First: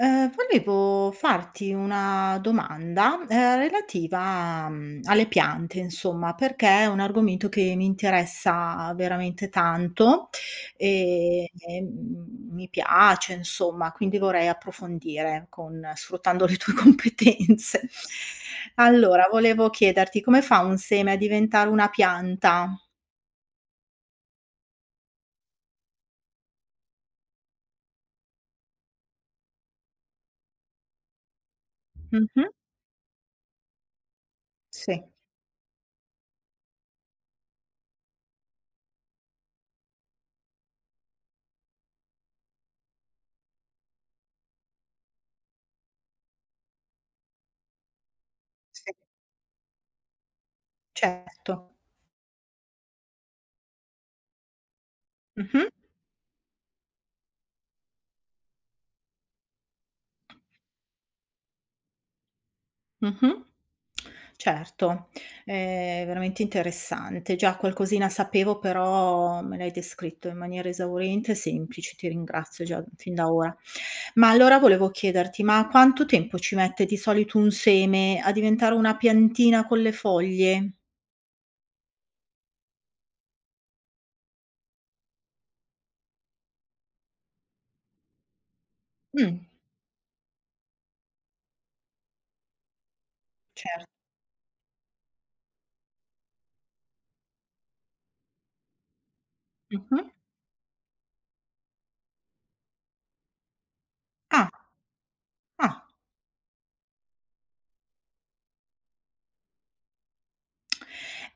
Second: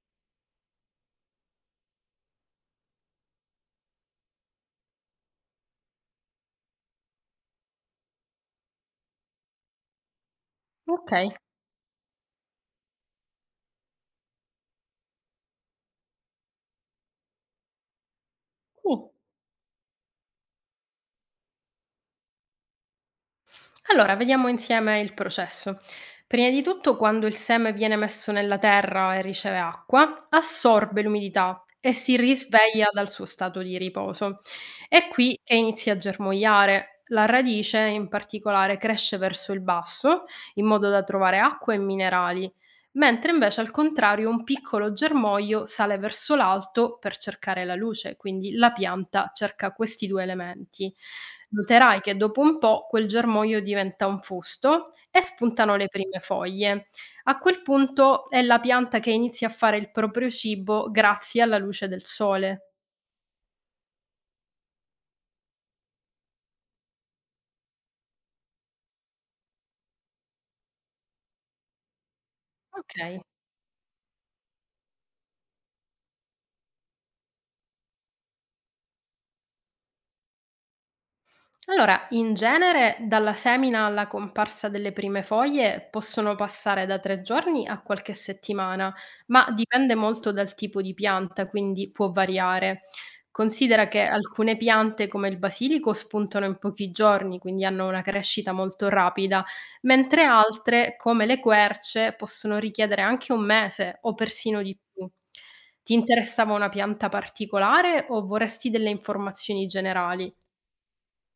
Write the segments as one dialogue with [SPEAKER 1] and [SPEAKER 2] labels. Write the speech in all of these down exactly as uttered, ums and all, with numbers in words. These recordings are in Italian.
[SPEAKER 1] Ehm, volevo farti una domanda, ehm, relativa, mhmm, alle piante insomma, perché è un argomento che mi interessa veramente tanto,
[SPEAKER 2] Okay.
[SPEAKER 1] ehm, e, mhmm, mi piace insomma, quindi vorrei approfondire con sfruttando le tue competenze.
[SPEAKER 2] uh.
[SPEAKER 1] Allora, volevo chiederti come fa un seme a diventare una pianta?
[SPEAKER 2] Allora vediamo insieme il processo. Prima di tutto quando il seme viene messo nella terra e riceve acqua, assorbe l'umidità e si
[SPEAKER 1] Mh-mh.
[SPEAKER 2] risveglia dal suo stato di riposo.
[SPEAKER 1] Sì,
[SPEAKER 2] È qui che inizia a germogliare. La radice in particolare cresce verso il basso in modo da trovare acqua e minerali, mentre invece al contrario un piccolo germoglio sale verso l'alto per cercare la luce, quindi la
[SPEAKER 1] sì,
[SPEAKER 2] pianta cerca questi due elementi.
[SPEAKER 1] certo.
[SPEAKER 2] Noterai che dopo un po' quel germoglio diventa un fusto e
[SPEAKER 1] Mh-mh.
[SPEAKER 2] spuntano le prime foglie. A quel punto è la pianta che inizia a fare il proprio cibo grazie alla luce del sole.
[SPEAKER 1] Mh-mh. Certo, è veramente interessante. Già qualcosina sapevo, però me l'hai descritto in maniera esauriente e semplice, ti ringrazio già fin
[SPEAKER 2] Okay.
[SPEAKER 1] da ora. Ma allora volevo chiederti, ma quanto tempo ci mette di solito un seme a diventare una piantina con le foglie?
[SPEAKER 2] Allora, in genere dalla semina alla comparsa delle prime foglie possono passare da tre giorni a qualche settimana,
[SPEAKER 1] Mh,
[SPEAKER 2] ma dipende molto dal tipo di pianta, quindi può variare.
[SPEAKER 1] cer
[SPEAKER 2] Considera che alcune piante come il basilico spuntano in pochi giorni, quindi hanno una crescita molto rapida,
[SPEAKER 1] mh-mh.
[SPEAKER 2] mentre altre come le querce possono richiedere anche un mese o
[SPEAKER 1] Ah,
[SPEAKER 2] persino di più.
[SPEAKER 1] ah.
[SPEAKER 2] Ti interessava una pianta particolare o vorresti delle informazioni generali?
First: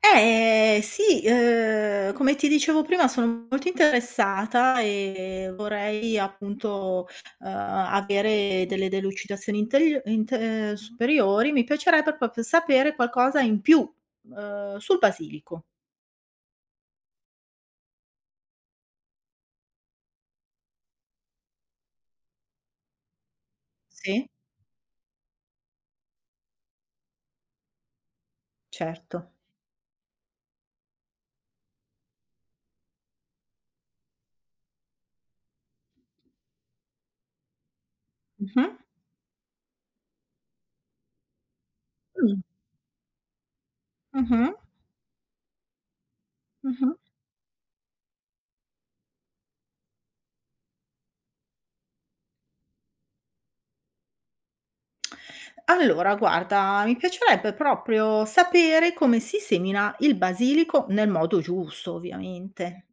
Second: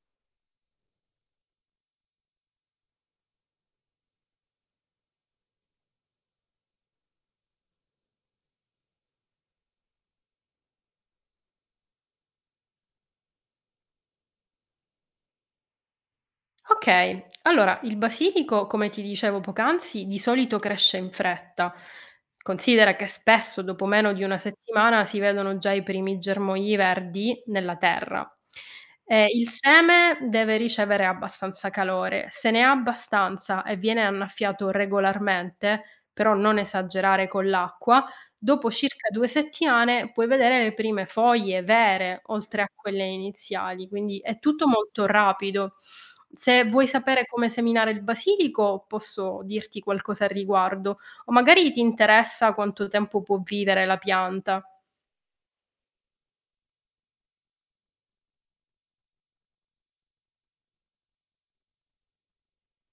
[SPEAKER 1] Eh, sì, uhm, come ti dicevo prima sono molto interessata e vorrei appunto, uhm, avere delle delucidazioni integl int ehm, superiori. Mi piacerebbe proprio sapere qualcosa in più, uhm, sul basilico.
[SPEAKER 2] Okay, allora il basilico, come ti dicevo poc'anzi, di solito cresce in fretta. Considera che spesso dopo meno di
[SPEAKER 1] Sì,
[SPEAKER 2] una settimana si vedono già i primi germogli verdi nella terra. Ehm,
[SPEAKER 1] certo.
[SPEAKER 2] il seme deve ricevere abbastanza calore. Se ne ha abbastanza e viene annaffiato regolarmente, però non esagerare con l'acqua.
[SPEAKER 1] Mh-mh.
[SPEAKER 2] Dopo circa due settimane puoi vedere le prime foglie vere,
[SPEAKER 1] Mh.
[SPEAKER 2] oltre a quelle iniziali, quindi è
[SPEAKER 1] Mh-mh.
[SPEAKER 2] tutto molto rapido. Se vuoi
[SPEAKER 1] Mh-mh.
[SPEAKER 2] sapere come seminare il basilico, posso dirti qualcosa al riguardo, o magari ti interessa quanto tempo può vivere la pianta.
[SPEAKER 1] Allora guarda, mi piacerebbe proprio sapere come si semina il basilico nel modo giusto ovviamente.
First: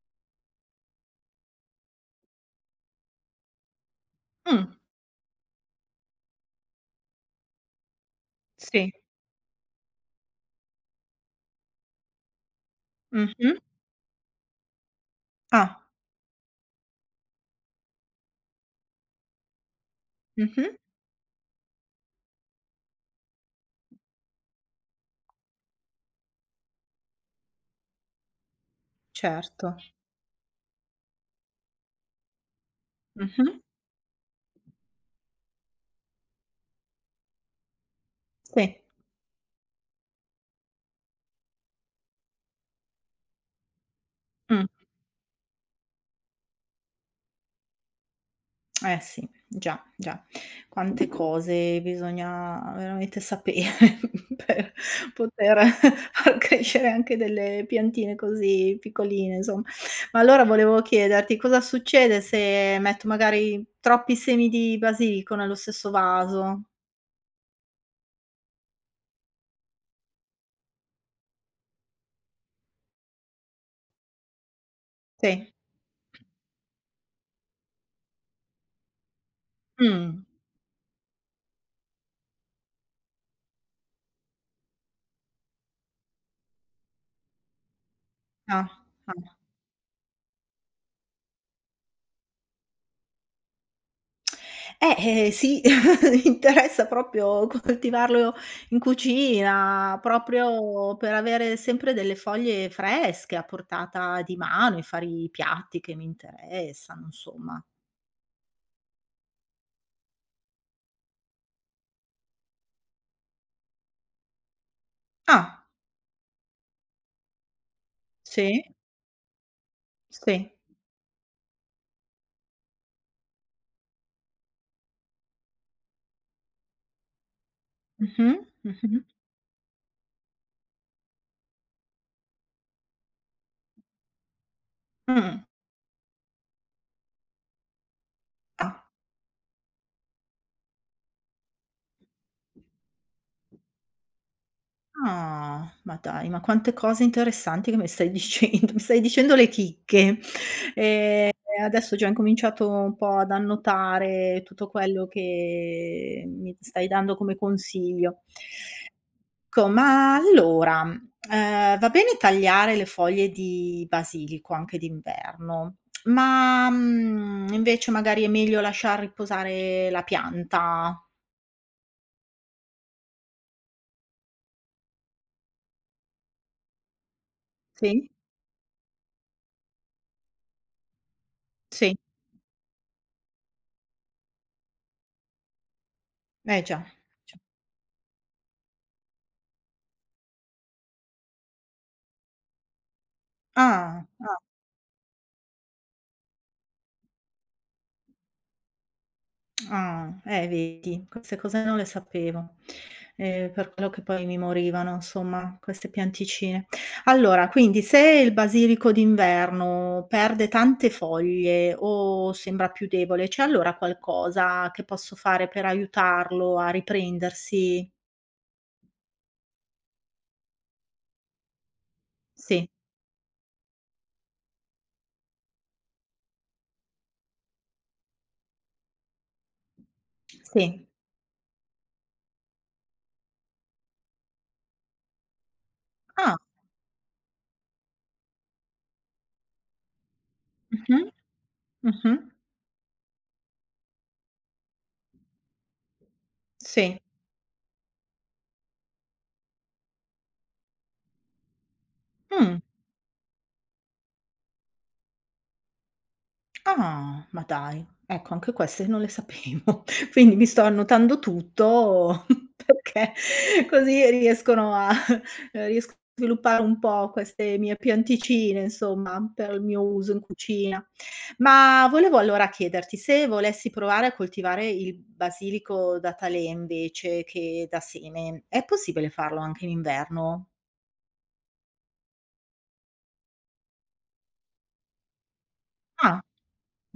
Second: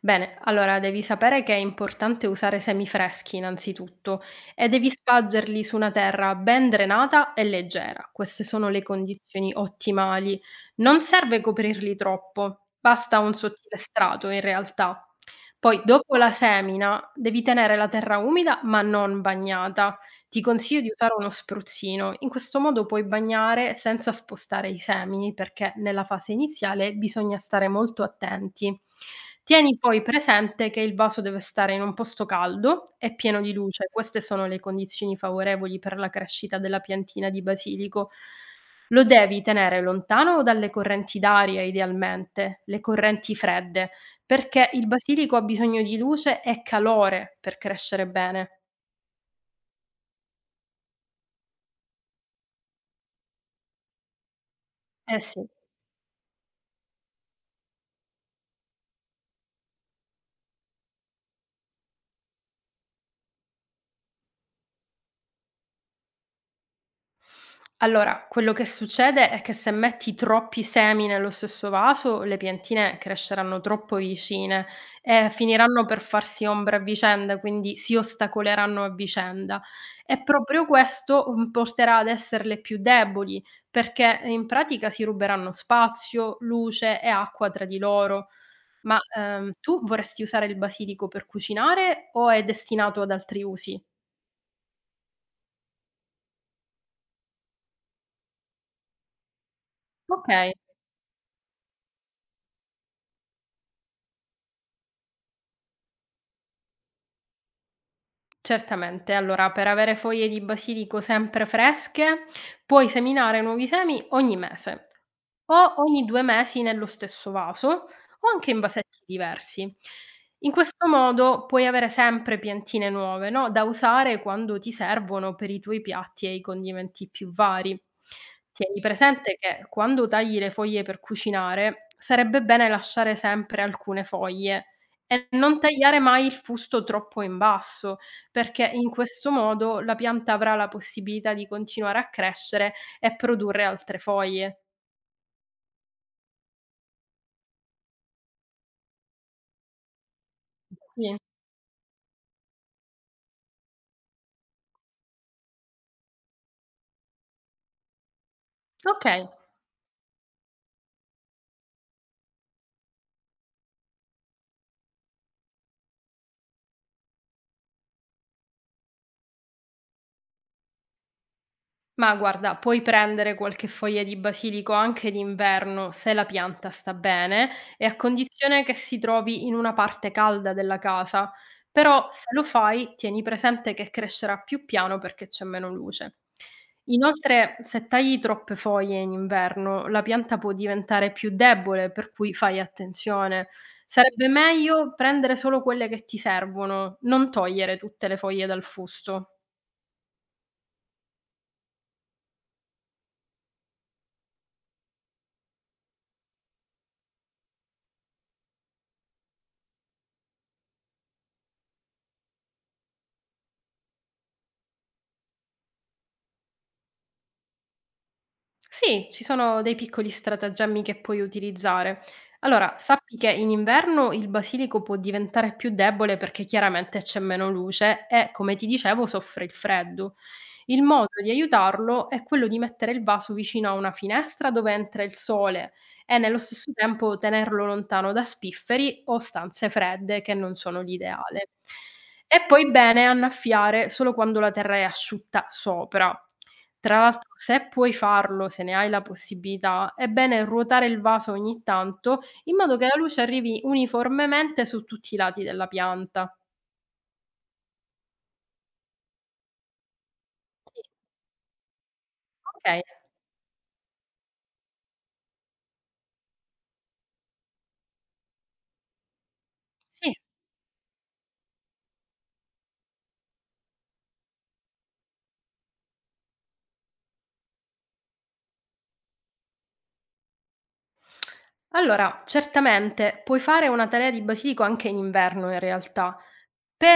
[SPEAKER 2] Bene, allora devi sapere che è importante usare semi freschi innanzitutto
[SPEAKER 1] Mh.
[SPEAKER 2] e devi spargerli su una terra ben drenata e leggera. Queste sono le
[SPEAKER 1] Sì.
[SPEAKER 2] condizioni ottimali. Non serve coprirli troppo, basta un
[SPEAKER 1] Mh-mh.
[SPEAKER 2] sottile strato in realtà. Poi
[SPEAKER 1] Ah.
[SPEAKER 2] dopo la semina devi tenere la terra umida ma non bagnata, ti
[SPEAKER 1] Mh-mh.
[SPEAKER 2] consiglio di usare uno spruzzino, in questo modo puoi bagnare senza spostare i semini perché nella fase iniziale bisogna stare molto attenti.
[SPEAKER 1] Certo.
[SPEAKER 2] Tieni poi presente che il vaso deve stare in un posto caldo e pieno
[SPEAKER 1] Mh-mh.
[SPEAKER 2] di luce, queste sono le condizioni favorevoli per la crescita della piantina di basilico.
[SPEAKER 1] Sì.
[SPEAKER 2] Lo devi tenere lontano dalle correnti d'aria idealmente, le correnti fredde,
[SPEAKER 1] Mh.
[SPEAKER 2] perché il basilico ha bisogno di luce e calore per crescere bene.
[SPEAKER 1] Eh sì, già, già. Quante cose bisogna veramente sapere per
[SPEAKER 2] Eh sì.
[SPEAKER 1] poter far crescere anche delle piantine così piccoline, insomma. Ma allora volevo chiederti cosa succede se metto magari troppi semi di basilico nello stesso vaso?
[SPEAKER 2] Allora, quello che succede è che se metti troppi semi nello stesso vaso, le piantine cresceranno troppo vicine e
[SPEAKER 1] Sì.
[SPEAKER 2] finiranno per farsi ombra a vicenda, quindi si ostacoleranno a vicenda.
[SPEAKER 1] Mh.
[SPEAKER 2] E proprio questo mm, porterà ad esserle più deboli, perché in pratica si ruberanno spazio, luce e acqua tra di loro.
[SPEAKER 1] Ah,
[SPEAKER 2] Ma
[SPEAKER 1] ah.
[SPEAKER 2] ehm, tu vorresti usare il basilico per cucinare o è destinato ad altri usi?
[SPEAKER 1] Eh, eh, sì, mi interessa proprio coltivarlo in cucina,
[SPEAKER 2] Ok.
[SPEAKER 1] proprio per avere sempre delle foglie fresche a portata di mano e fare i piatti che mi interessano, insomma.
[SPEAKER 2] Certamente. Allora, per avere foglie di basilico sempre fresche, puoi seminare nuovi semi ogni mese
[SPEAKER 1] Ah,
[SPEAKER 2] o ogni due mesi nello stesso vaso, o anche in
[SPEAKER 1] sì,
[SPEAKER 2] vasetti diversi. In
[SPEAKER 1] sì.
[SPEAKER 2] questo modo puoi avere sempre piantine nuove, no, da usare quando ti servono per i tuoi piatti e i condimenti più vari.
[SPEAKER 1] Mh-mh,
[SPEAKER 2] Tieni
[SPEAKER 1] mh-mh.
[SPEAKER 2] presente che quando tagli le foglie per cucinare, sarebbe bene lasciare sempre alcune foglie e
[SPEAKER 1] Mh.
[SPEAKER 2] non tagliare mai il fusto troppo in basso, perché
[SPEAKER 1] Ah.
[SPEAKER 2] in questo modo la pianta avrà la possibilità di continuare a crescere e produrre altre foglie.
[SPEAKER 1] Ah, ma dai, ma quante cose interessanti che mi stai dicendo, mi stai dicendo le chicche.
[SPEAKER 2] Sì.
[SPEAKER 1] Ehm, adesso ho già incominciato un po' ad annotare tutto quello che mi stai dando come consiglio.
[SPEAKER 2] Okay,
[SPEAKER 1] Co ma allora, ehm, va bene tagliare le foglie di basilico anche d'inverno, ma, mhmm, invece magari è meglio lasciar riposare la pianta?
[SPEAKER 2] ma guarda, puoi prendere qualche foglia di basilico anche d'inverno, se la pianta sta bene e a
[SPEAKER 1] Sì?
[SPEAKER 2] condizione che si trovi in una parte calda della casa.
[SPEAKER 1] Sì,
[SPEAKER 2] Però se lo fai, tieni presente che crescerà più piano perché c'è meno luce.
[SPEAKER 1] eh già, già.
[SPEAKER 2] Inoltre, se tagli troppe foglie in inverno, la pianta può diventare più debole, per cui fai attenzione.
[SPEAKER 1] Ah,
[SPEAKER 2] Sarebbe
[SPEAKER 1] ah.
[SPEAKER 2] meglio prendere solo quelle che ti servono, non togliere tutte le foglie dal fusto.
[SPEAKER 1] Ah, eh vedi, queste cose non le sapevo, ehm, per quello che poi mi morivano insomma queste pianticine. Allora, quindi se il basilico d'inverno perde tante foglie o sembra più debole, c'è allora qualcosa che posso fare per aiutarlo a riprendersi?
[SPEAKER 2] Sì, ci sono dei piccoli stratagemmi che puoi utilizzare.
[SPEAKER 1] Sì,
[SPEAKER 2] Allora, sappi che in inverno il basilico può diventare più debole perché chiaramente c'è meno luce e, come ti dicevo, soffre il freddo. Il
[SPEAKER 1] sì.
[SPEAKER 2] modo di aiutarlo è quello di mettere il vaso vicino a una finestra dove entra il sole e
[SPEAKER 1] Ah,
[SPEAKER 2] nello stesso tempo tenerlo lontano da spifferi o stanze fredde che non sono
[SPEAKER 1] mh-mh,
[SPEAKER 2] l'ideale.
[SPEAKER 1] mh-mh,
[SPEAKER 2] E poi bene annaffiare solo quando la terra è asciutta sopra.
[SPEAKER 1] sì.
[SPEAKER 2] Tra l'altro se puoi farlo, se ne hai la possibilità, è bene ruotare il vaso ogni tanto, in
[SPEAKER 1] Mh.
[SPEAKER 2] modo che la luce arrivi uniformemente su tutti i lati della pianta.
[SPEAKER 1] Ah, ma dai, ecco anche queste non le sapevo. Quindi mi sto
[SPEAKER 2] Sì,
[SPEAKER 1] annotando tutto
[SPEAKER 2] okay,
[SPEAKER 1] perché così riescono a ehm, riesco a sviluppare un po' queste mie pianticine insomma, per il mio uso
[SPEAKER 2] sì.
[SPEAKER 1] in cucina. Ma volevo allora chiederti, se volessi provare a coltivare il basilico da talè invece che da seme, è possibile farlo anche in inverno?
[SPEAKER 2] Allora, certamente puoi fare una talea di basilico anche in inverno in realtà.
[SPEAKER 1] Ah,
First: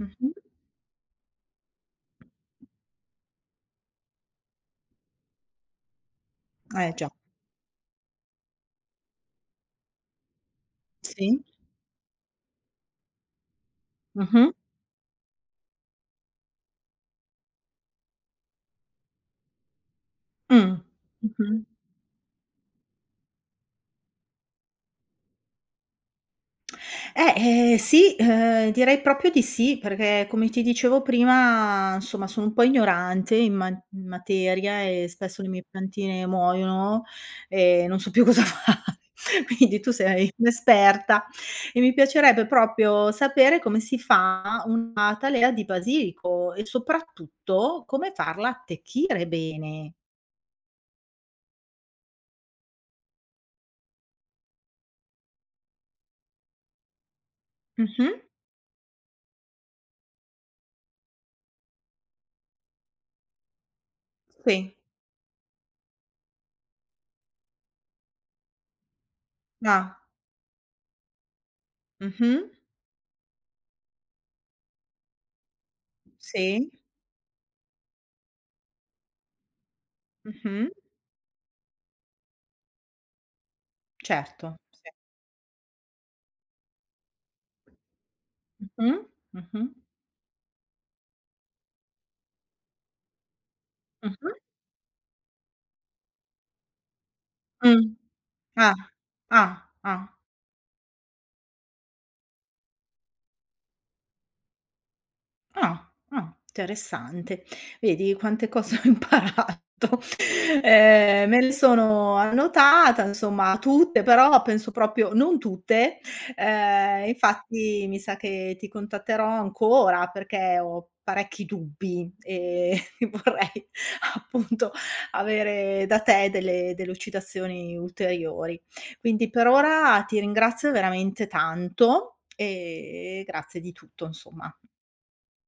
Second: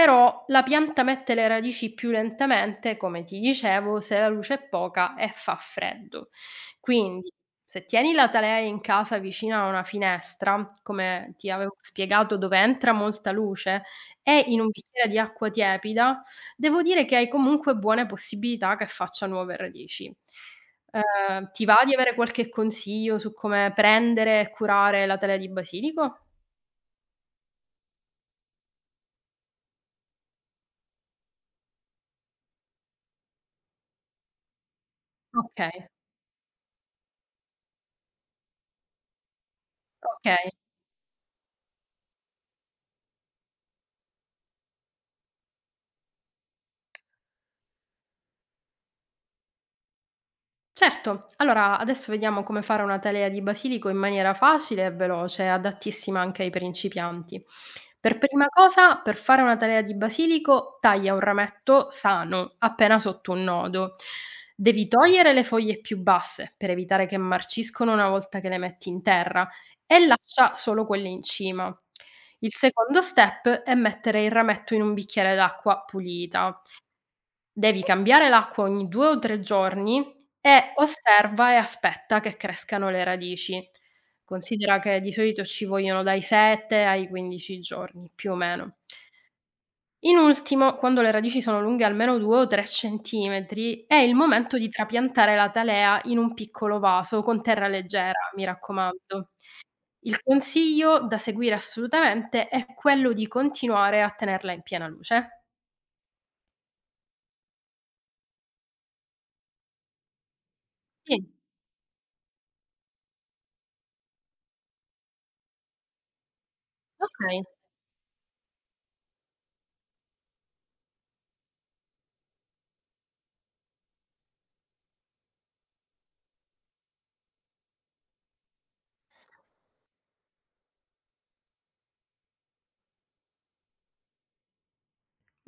[SPEAKER 1] mh-mh.
[SPEAKER 2] la pianta mette le radici più lentamente, come ti dicevo, se la luce è poca e fa freddo.
[SPEAKER 1] Eh già.
[SPEAKER 2] Quindi se tieni la talea in casa vicina a una finestra, come
[SPEAKER 1] Sì.
[SPEAKER 2] ti avevo spiegato dove entra molta luce, e
[SPEAKER 1] Mh-mh.
[SPEAKER 2] in un bicchiere di acqua tiepida, devo dire che hai comunque buone possibilità che faccia nuove radici.
[SPEAKER 1] Mh.
[SPEAKER 2] Ehm,
[SPEAKER 1] Mh-mh.
[SPEAKER 2] ti va di avere qualche consiglio su come prendere e curare la talea di basilico?
[SPEAKER 1] Eh, ehm, sì, ehm, direi proprio di sì, perché come ti dicevo prima, insomma, sono un po' ignorante in ma in materia e spesso le mie
[SPEAKER 2] Okay,
[SPEAKER 1] piantine muoiono e non so più cosa fare. Quindi tu sei
[SPEAKER 2] okay.
[SPEAKER 1] un'esperta e mi piacerebbe proprio sapere come si fa un'atalea di basilico e soprattutto come farla attecchire bene.
[SPEAKER 2] Certo, allora adesso vediamo come fare una talea di basilico in maniera facile e veloce, adattissima anche ai principianti.
[SPEAKER 1] Mh-mh.
[SPEAKER 2] Per prima cosa, per fare una talea di basilico, taglia un rametto sano, appena sotto un nodo.
[SPEAKER 1] Sì.
[SPEAKER 2] Devi togliere le foglie più basse per evitare che marciscono una volta che le metti in terra
[SPEAKER 1] Ah.
[SPEAKER 2] e lascia solo quelle in cima.
[SPEAKER 1] Mh-mh.
[SPEAKER 2] Il secondo step è mettere il rametto in un bicchiere d'acqua pulita.
[SPEAKER 1] Sì.
[SPEAKER 2] Devi cambiare l'acqua ogni due o tre giorni
[SPEAKER 1] Mh-mh.
[SPEAKER 2] e osserva e aspetta che crescano le radici.
[SPEAKER 1] Certo,
[SPEAKER 2] Considera
[SPEAKER 1] sì.
[SPEAKER 2] che di solito ci vogliono dai sette ai quindici giorni, più o meno.
[SPEAKER 1] Mh-mh, mh-mh,
[SPEAKER 2] In ultimo, quando le radici sono lunghe almeno due o tre centimetri, è il
[SPEAKER 1] mh-mh,
[SPEAKER 2] momento di trapiantare la talea in un piccolo vaso con terra
[SPEAKER 1] mh.
[SPEAKER 2] leggera, mi
[SPEAKER 1] Ah,
[SPEAKER 2] raccomando.
[SPEAKER 1] ah, ah.
[SPEAKER 2] Il consiglio da seguire assolutamente è quello di continuare a tenerla in piena luce.
[SPEAKER 1] Ah, ah, interessante. Vedi quante cose ho imparato.
[SPEAKER 2] Sì,
[SPEAKER 1] Ehm, me le sono annotata, insomma tutte, però penso proprio non tutte. Ehm,
[SPEAKER 2] okay.
[SPEAKER 1] infatti mi sa che ti contatterò ancora perché ho parecchi dubbi e vorrei appunto avere da te delle delucidazioni ulteriori. Quindi per ora ti ringrazio veramente tanto e grazie di tutto, insomma.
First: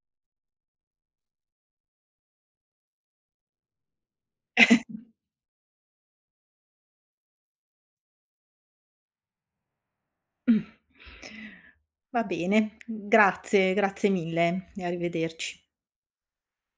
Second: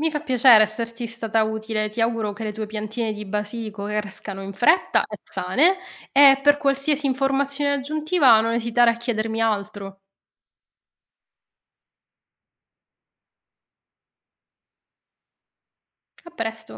[SPEAKER 2] Mi fa piacere esserti stata utile, ti auguro che le tue piantine di basilico crescano in fretta e sane e per qualsiasi informazione aggiuntiva non esitare a chiedermi altro.
[SPEAKER 1] Mh. Va bene, grazie, grazie mille e arrivederci.
[SPEAKER 2] A presto.